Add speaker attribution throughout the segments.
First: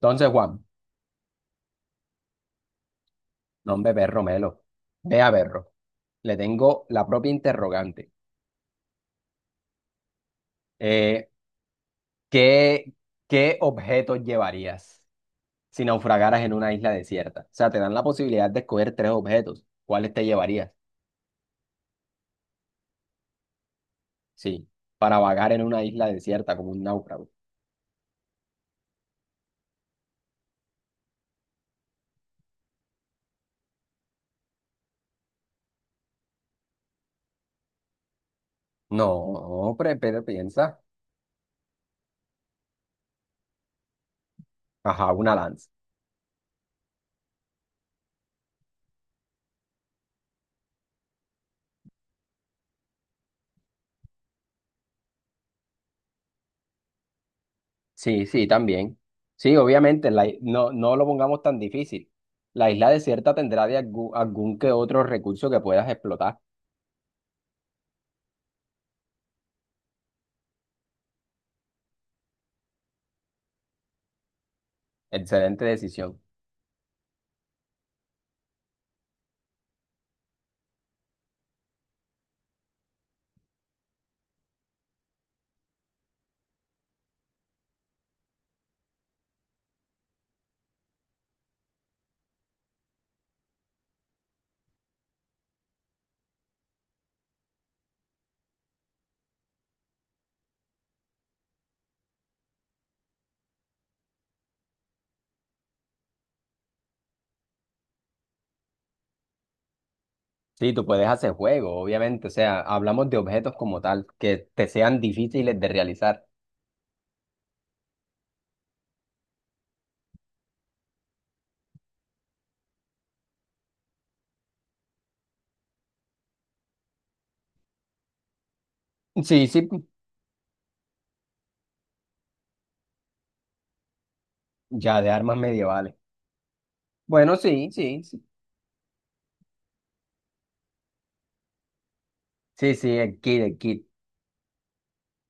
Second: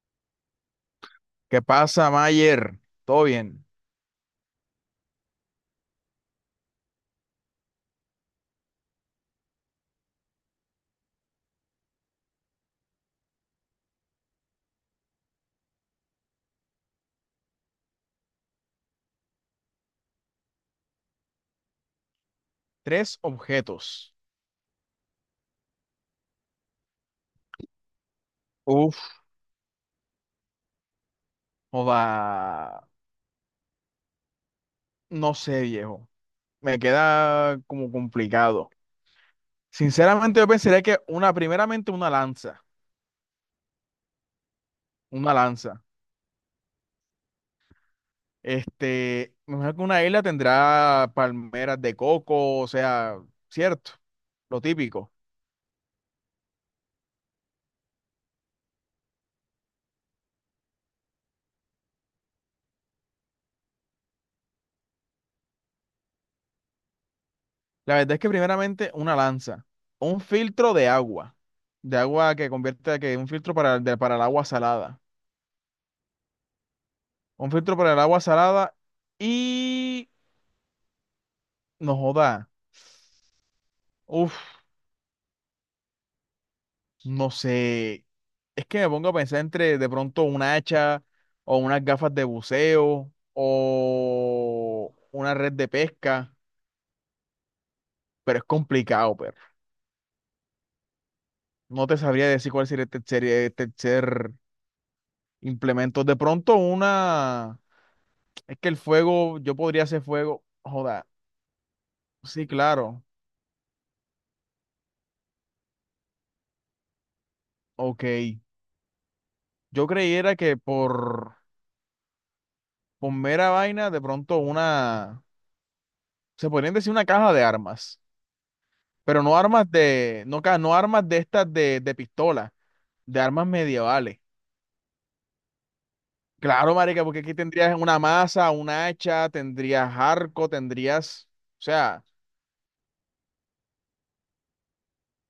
Speaker 1: Entonces, Juan,
Speaker 2: ¿Qué pasa, Mayer? ¿Todo bien?
Speaker 1: nombre perro Melo, vea perro, le tengo la propia interrogante. Eh, ¿qué, qué objetos llevarías si naufragaras en una isla desierta? O sea, te dan la posibilidad de escoger tres objetos. ¿Cuáles te llevarías?
Speaker 2: Tres objetos.
Speaker 1: Sí, para vagar en una isla desierta como un náufrago.
Speaker 2: Uf, joda. No sé, viejo. Me queda como complicado.
Speaker 1: No, pero
Speaker 2: Sinceramente, yo
Speaker 1: piensa.
Speaker 2: pensaría que primeramente una lanza.
Speaker 1: Ajá,
Speaker 2: Una
Speaker 1: una lanza.
Speaker 2: lanza. Este, me imagino que una isla tendrá palmeras de coco, o sea, cierto, lo típico.
Speaker 1: Sí, sí, también. Sí, obviamente, no, no lo pongamos tan difícil. La isla desierta tendrá de algún que otro recurso que puedas explotar.
Speaker 2: La verdad es que primeramente una lanza. Un filtro de agua. De agua que convierte, que un filtro para el agua salada.
Speaker 1: Excelente decisión.
Speaker 2: Un filtro para el agua salada y no joda. Uf, no sé. Es que me pongo a pensar entre de pronto un hacha o unas gafas de buceo o una red de pesca, pero es complicado, pero no te sabría decir cuál sería el tercer implemento. De pronto una, es que el fuego, yo podría hacer fuego,
Speaker 1: Sí, tú
Speaker 2: joda.
Speaker 1: puedes hacer juegos, obviamente. O
Speaker 2: Sí,
Speaker 1: sea,
Speaker 2: claro.
Speaker 1: hablamos de objetos como tal, que te sean difíciles de realizar.
Speaker 2: Ok. Yo creyera que por mera vaina, de pronto una se podrían decir una caja de armas, pero no
Speaker 1: Sí,
Speaker 2: armas
Speaker 1: sí,
Speaker 2: de, no, ca- no armas de estas de pistola, de armas medievales.
Speaker 1: ya de armas medievales.
Speaker 2: Claro, marica, porque aquí
Speaker 1: Bueno, sí,
Speaker 2: tendrías una
Speaker 1: sí, sí.
Speaker 2: maza, un hacha, tendrías arco, tendrías, o sea,
Speaker 1: Sí, sí, el kit.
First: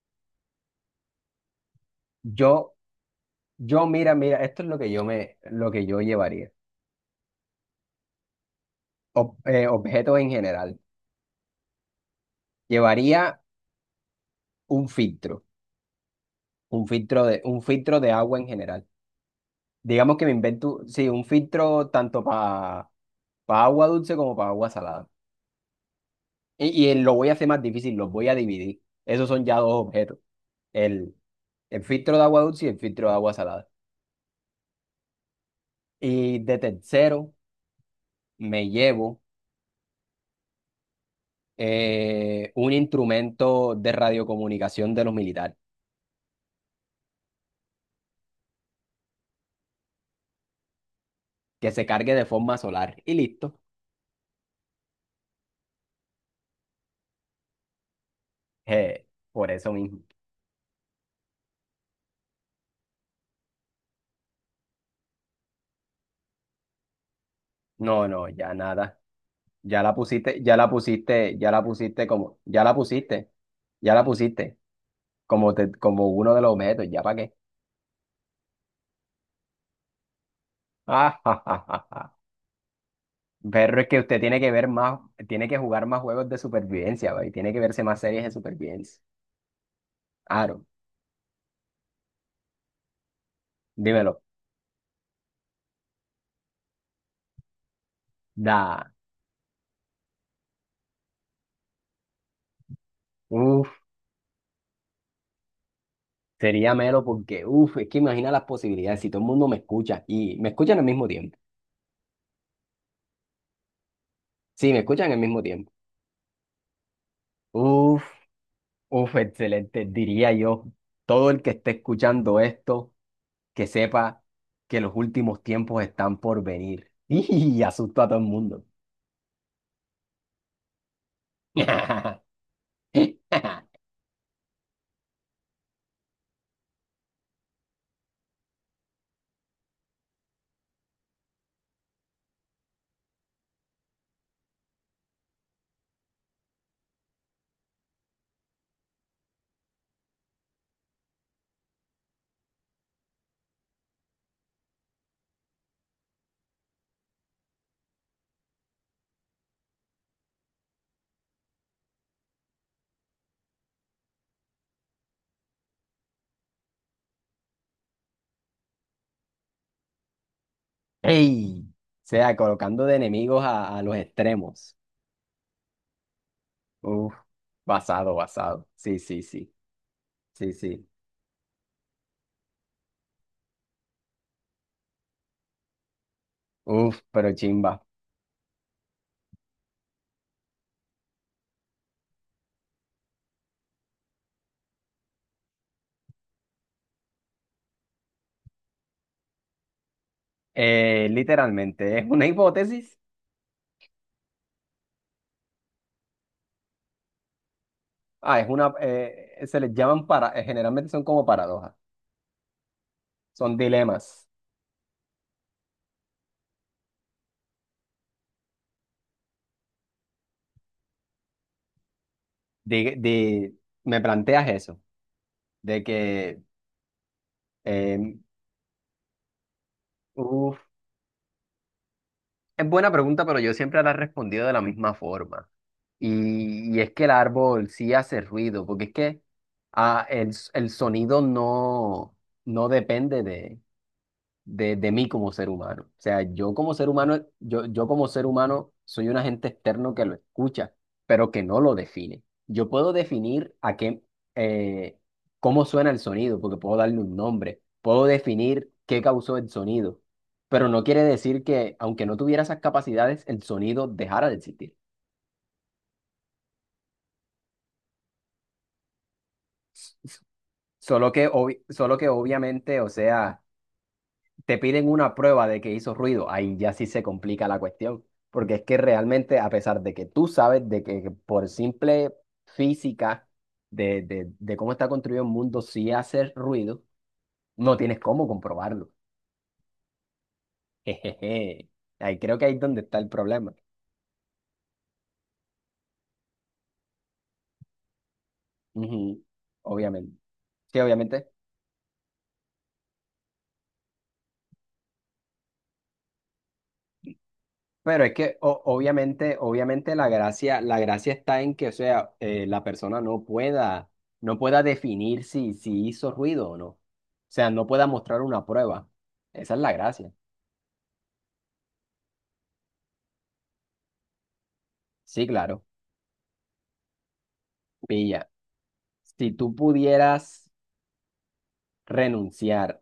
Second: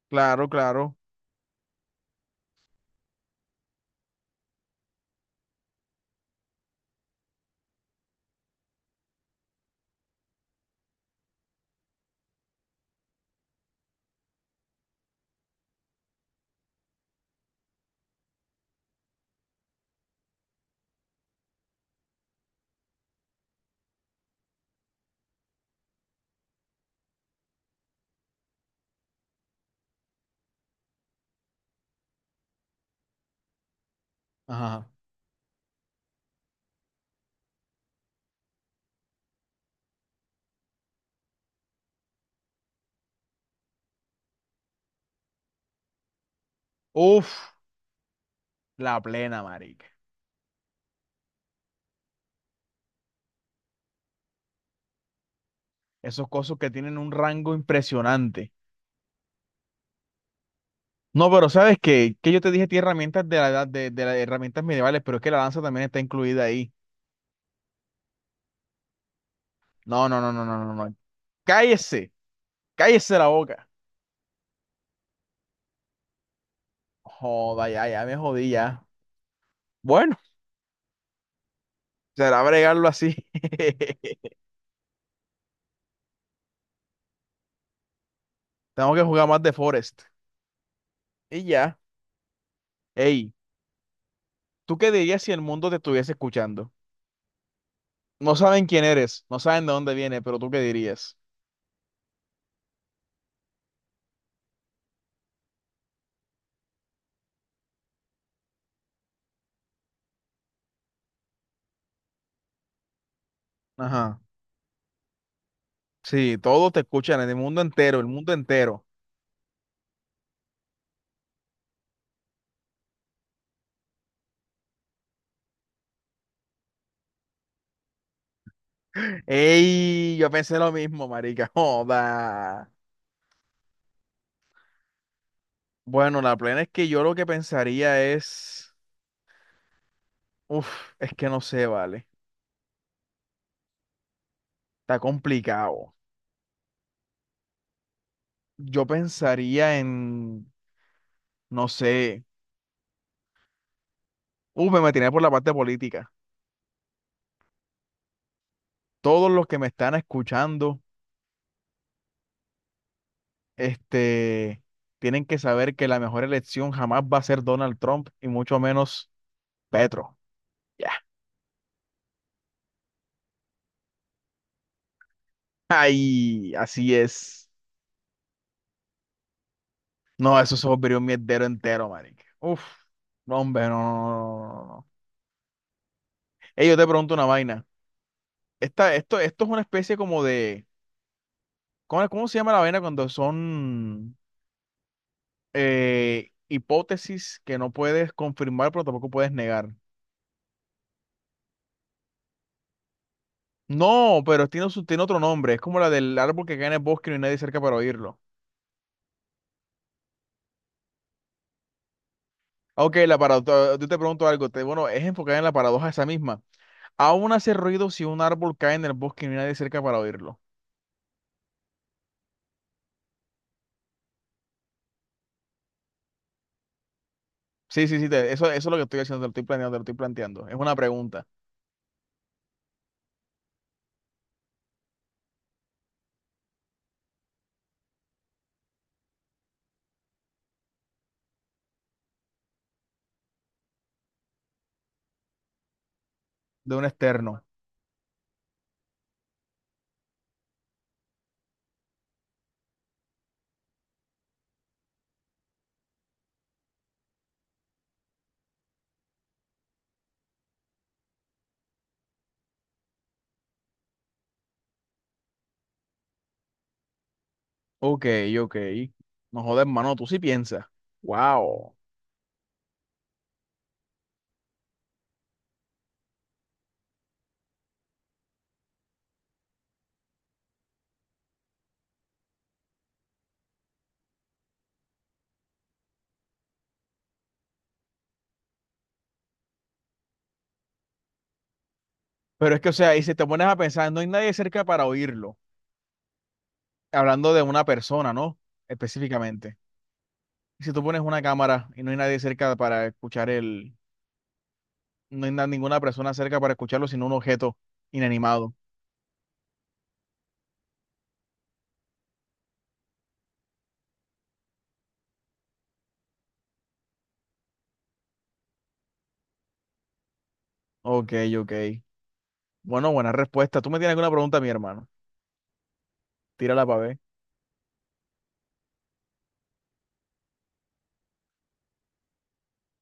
Speaker 2: claro, claro.
Speaker 1: Yo, yo, mira, esto es lo que lo que yo llevaría. Objetos en general. Llevaría un filtro, un filtro un filtro de agua en general. Digamos que me invento, sí, un filtro tanto para agua dulce como para agua salada. Y lo voy a hacer más difícil, los voy a dividir. Esos son ya dos objetos, el, el filtro de agua dulce y el filtro de agua salada.
Speaker 2: Ajá.
Speaker 1: Y de tercero, me llevo un instrumento de radiocomunicación de los militares,
Speaker 2: Uf, la plena, marica.
Speaker 1: que se cargue de forma solar. Y listo.
Speaker 2: Esos cosos que tienen un rango impresionante.
Speaker 1: Eh, por eso mismo.
Speaker 2: No, pero ¿sabes qué? Que yo te dije, tiene herramientas de la edad de las herramientas medievales, pero es que la lanza también está incluida ahí.
Speaker 1: No, no, ya nada.
Speaker 2: No, no, no, no, no, no, no.
Speaker 1: Ya la pusiste
Speaker 2: Cállese,
Speaker 1: ya la
Speaker 2: cállese la
Speaker 1: pusiste,
Speaker 2: boca.
Speaker 1: ya la pusiste como uno de los objetos, ¿ya para qué?
Speaker 2: Joda, ya, ya me jodí ya. Bueno,
Speaker 1: Ah, ja, ja, ja, ja.
Speaker 2: será bregarlo así.
Speaker 1: Pero es que usted tiene que ver más, tiene que jugar más juegos de supervivencia, güey. Tiene que verse más series de
Speaker 2: Tengo
Speaker 1: supervivencia.
Speaker 2: que jugar más de Forest.
Speaker 1: Aro,
Speaker 2: Y ya. Ey,
Speaker 1: dímelo.
Speaker 2: ¿tú qué dirías si el mundo te estuviese escuchando? No saben
Speaker 1: Da.
Speaker 2: quién eres, no saben de dónde vienes, pero ¿tú qué dirías?
Speaker 1: Uf, sería melo porque, uf, es que imagina las posibilidades si todo el mundo me escucha y me escuchan al mismo tiempo.
Speaker 2: Ajá.
Speaker 1: Sí, me escuchan al mismo tiempo.
Speaker 2: Sí, todos te escuchan, en el mundo entero,
Speaker 1: Uf,
Speaker 2: el mundo entero.
Speaker 1: uf, excelente. Diría yo, todo el que esté escuchando esto, que sepa que los últimos tiempos están por venir. Y asusto a todo el mundo.
Speaker 2: Ey, yo pensé lo mismo, marica. Joda. Bueno, la plena es que yo lo que pensaría es. Uf, es que no sé, vale. Está complicado. Yo pensaría en. No sé, me metí por la parte política. Todos los que me están escuchando, este, tienen que saber que la mejor elección jamás va a ser Donald Trump y mucho menos Petro. Ya.
Speaker 1: Ey, o sea, colocando de enemigos a los extremos.
Speaker 2: Ay, así
Speaker 1: Uf,
Speaker 2: es.
Speaker 1: basado, basado. Sí, sí, sí,
Speaker 2: No,
Speaker 1: sí,
Speaker 2: eso es
Speaker 1: sí.
Speaker 2: un mierdero entero, marica. Uf, no, hombre, no, no, no, no, no. No. Ey, yo te
Speaker 1: Uf,
Speaker 2: pregunto una
Speaker 1: pero
Speaker 2: vaina.
Speaker 1: chimba.
Speaker 2: Esta, esto es una especie como de, ¿cómo se llama la vaina cuando son hipótesis que no puedes confirmar, pero tampoco puedes negar?
Speaker 1: Literalmente, es una hipótesis.
Speaker 2: No, pero tiene, tiene otro nombre. Es como la del árbol que cae en el bosque y no hay nadie cerca para oírlo.
Speaker 1: Ah, es una, se les llaman para, generalmente son como paradojas,
Speaker 2: Ok, la
Speaker 1: son
Speaker 2: paradoja. Yo te pregunto
Speaker 1: dilemas.
Speaker 2: algo. Bueno, es enfocada en la paradoja esa misma. Aún hace ruido si un árbol cae en el bosque y no hay nadie cerca para oírlo.
Speaker 1: De, de, Me planteas eso, de que,
Speaker 2: Sí, sí, sí.
Speaker 1: eh,
Speaker 2: Eso, eso es lo que estoy haciendo. Te lo estoy planteando, te lo estoy planteando. Es
Speaker 1: uf,
Speaker 2: una pregunta
Speaker 1: es buena pregunta, pero yo siempre la he respondido de la misma forma. Y es que el árbol sí hace ruido, porque es que el, el sonido no, no depende de mí como ser humano. O sea, yo como
Speaker 2: de un
Speaker 1: ser humano,
Speaker 2: externo.
Speaker 1: yo como ser humano soy un agente externo que lo escucha, pero que no lo define. Yo puedo definir eh, cómo suena el sonido, porque puedo darle un nombre, puedo definir qué causó el sonido, pero no quiere decir que, aunque no tuviera esas capacidades, el sonido dejara de existir.
Speaker 2: Ok, ok. No jodas, hermano. Tú sí piensas. Wow.
Speaker 1: Solo que obviamente, te piden una prueba de que hizo ruido, ahí ya sí se complica la cuestión, porque es que realmente a pesar de que tú sabes de que por simple física de cómo está construido el mundo sí hace ruido, no tienes cómo comprobarlo. Jejeje. Ahí creo que ahí
Speaker 2: Pero
Speaker 1: es
Speaker 2: es que, o
Speaker 1: donde
Speaker 2: sea,
Speaker 1: está
Speaker 2: y
Speaker 1: el
Speaker 2: si te pones
Speaker 1: problema.
Speaker 2: a pensar, no hay nadie cerca para oírlo. Hablando de una persona, ¿no?
Speaker 1: Ujú.
Speaker 2: Específicamente.
Speaker 1: Obviamente.
Speaker 2: Y si
Speaker 1: Sí,
Speaker 2: tú pones una
Speaker 1: obviamente.
Speaker 2: cámara y no hay nadie cerca para escuchar el, no hay na- ninguna persona cerca para escucharlo, sino un objeto inanimado.
Speaker 1: Obviamente la gracia está en que, o sea, la persona no pueda, no pueda definir si, si hizo ruido o no. O sea, no pueda mostrar una prueba. Esa es la gracia.
Speaker 2: Ok, ok. Bueno, buena respuesta. ¿Tú me tienes alguna pregunta, mi hermano?
Speaker 1: Sí, claro.
Speaker 2: Tírala para ver.
Speaker 1: Pilla. Si tú pudieras renunciar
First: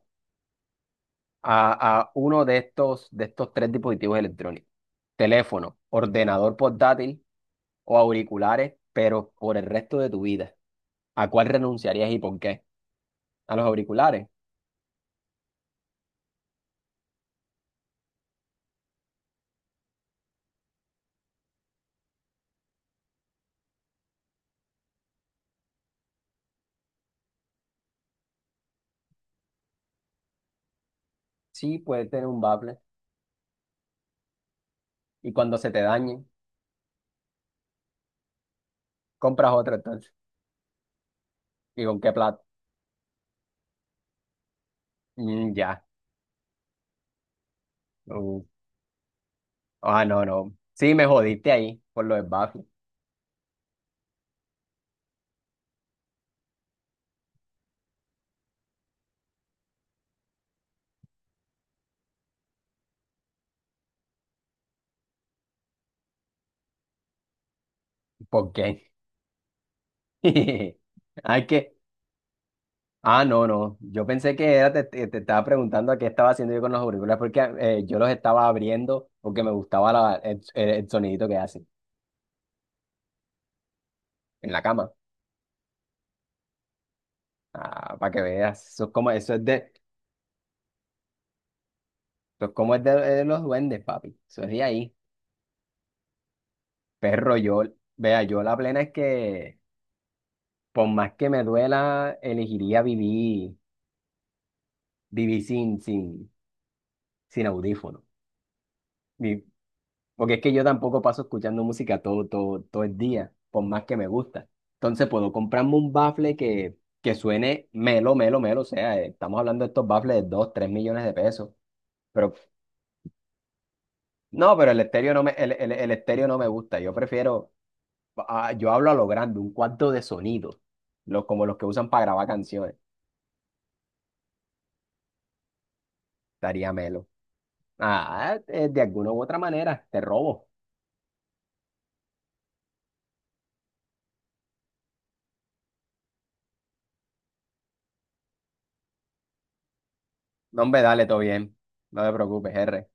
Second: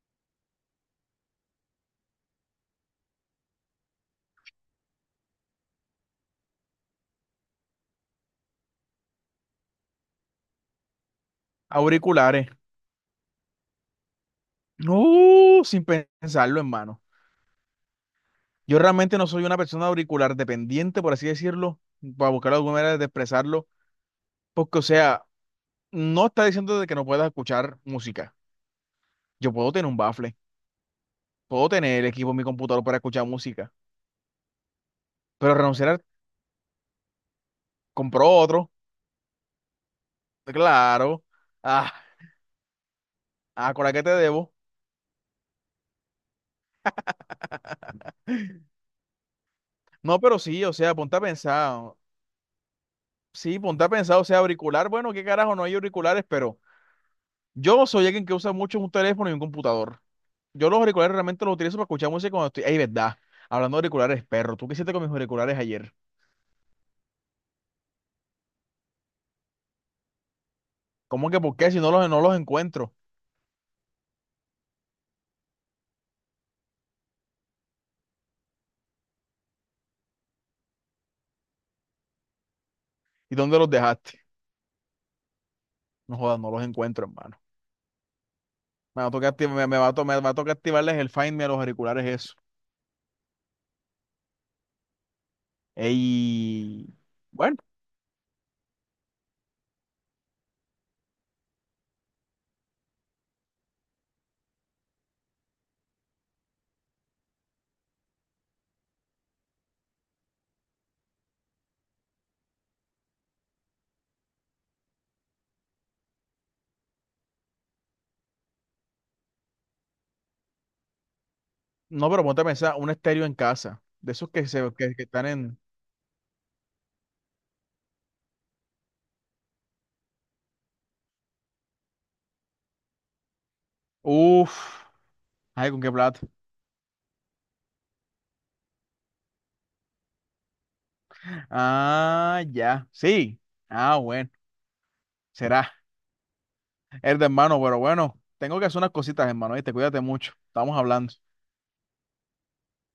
Speaker 1: a uno de estos tres dispositivos electrónicos, teléfono, ordenador portátil o auriculares, pero por el resto de tu vida, ¿a cuál renunciarías y por
Speaker 2: Auriculares.
Speaker 1: qué? ¿A los auriculares?
Speaker 2: No, sin pensarlo, hermano. Yo realmente no soy una persona auricular dependiente, por así decirlo, para buscar alguna manera de expresarlo, porque, o sea, no está diciendo de que no puedas escuchar música. Yo puedo tener un bafle, puedo
Speaker 1: Sí,
Speaker 2: tener
Speaker 1: puede
Speaker 2: el
Speaker 1: tener
Speaker 2: equipo en
Speaker 1: un
Speaker 2: mi
Speaker 1: bafle.
Speaker 2: computador para escuchar música,
Speaker 1: Y
Speaker 2: pero
Speaker 1: cuando se te dañe
Speaker 2: compró otro.
Speaker 1: compras otro entonces.
Speaker 2: Claro.
Speaker 1: ¿Y
Speaker 2: Ah,
Speaker 1: con qué plata?
Speaker 2: ah, ¿a qué te debo?
Speaker 1: Mm, ya. Uh, Ah,
Speaker 2: No,
Speaker 1: no,
Speaker 2: pero
Speaker 1: no.
Speaker 2: sí, o
Speaker 1: Sí,
Speaker 2: sea,
Speaker 1: me
Speaker 2: ponte a
Speaker 1: jodiste ahí
Speaker 2: pensar.
Speaker 1: por lo del bafle.
Speaker 2: Sí, ponte a pensar, o sea, auricular, bueno, qué carajo, no hay auriculares, pero yo soy alguien que usa mucho un teléfono y un computador. Yo los auriculares realmente los utilizo para escuchar música cuando estoy. Ey, verdad. Hablando de auriculares, perro, ¿tú qué hiciste con mis auriculares ayer?
Speaker 1: ¿Por qué?
Speaker 2: ¿Cómo que
Speaker 1: Ay,
Speaker 2: por qué?
Speaker 1: que.
Speaker 2: No los encuentro.
Speaker 1: Ah, no, no. Yo pensé que era, te estaba preguntando a qué estaba haciendo yo con los auriculares porque yo los estaba abriendo porque me gustaba el sonidito que hacen
Speaker 2: ¿Y dónde los dejaste?
Speaker 1: en la cama.
Speaker 2: No jodas, no los encuentro, hermano.
Speaker 1: Ah, para que veas.
Speaker 2: Me va a tocar,
Speaker 1: Eso es de,
Speaker 2: me va a tocar activarles el Find Me a los auriculares, eso.
Speaker 1: eso es como es de los duendes, papi. Eso es de ahí.
Speaker 2: Ey.
Speaker 1: Perro,
Speaker 2: Bueno.
Speaker 1: yo. Vea, yo la plena es que por más que me duela, elegiría vivir, vivir sin, sin, sin audífono. Vi- Porque es que yo tampoco paso escuchando música todo, todo, todo el día, por más que me gusta. Entonces puedo comprarme un bafle que suene melo, melo, melo. O sea, estamos hablando de estos baffles de 2, 3 millones de pesos.
Speaker 2: No, pero
Speaker 1: Pero
Speaker 2: ponte a pensar, un estéreo en casa. De esos
Speaker 1: no, pero el
Speaker 2: que
Speaker 1: estéreo no
Speaker 2: están
Speaker 1: me,
Speaker 2: en.
Speaker 1: el estéreo no me gusta. Yo prefiero, ah, yo hablo a lo grande, un cuarto de sonido, como los que usan para grabar canciones.
Speaker 2: Uf. Ay, ¿con qué plata?
Speaker 1: Estaría melo. De alguna u otra manera, te robo.
Speaker 2: Ah, ya. Sí. Ah, bueno. Será. Es de hermano, pero bueno. Tengo que hacer unas cositas, hermano. Te cuídate mucho.
Speaker 1: No,
Speaker 2: Estamos
Speaker 1: hombre, dale,
Speaker 2: hablando.
Speaker 1: todo bien. No te preocupes, R.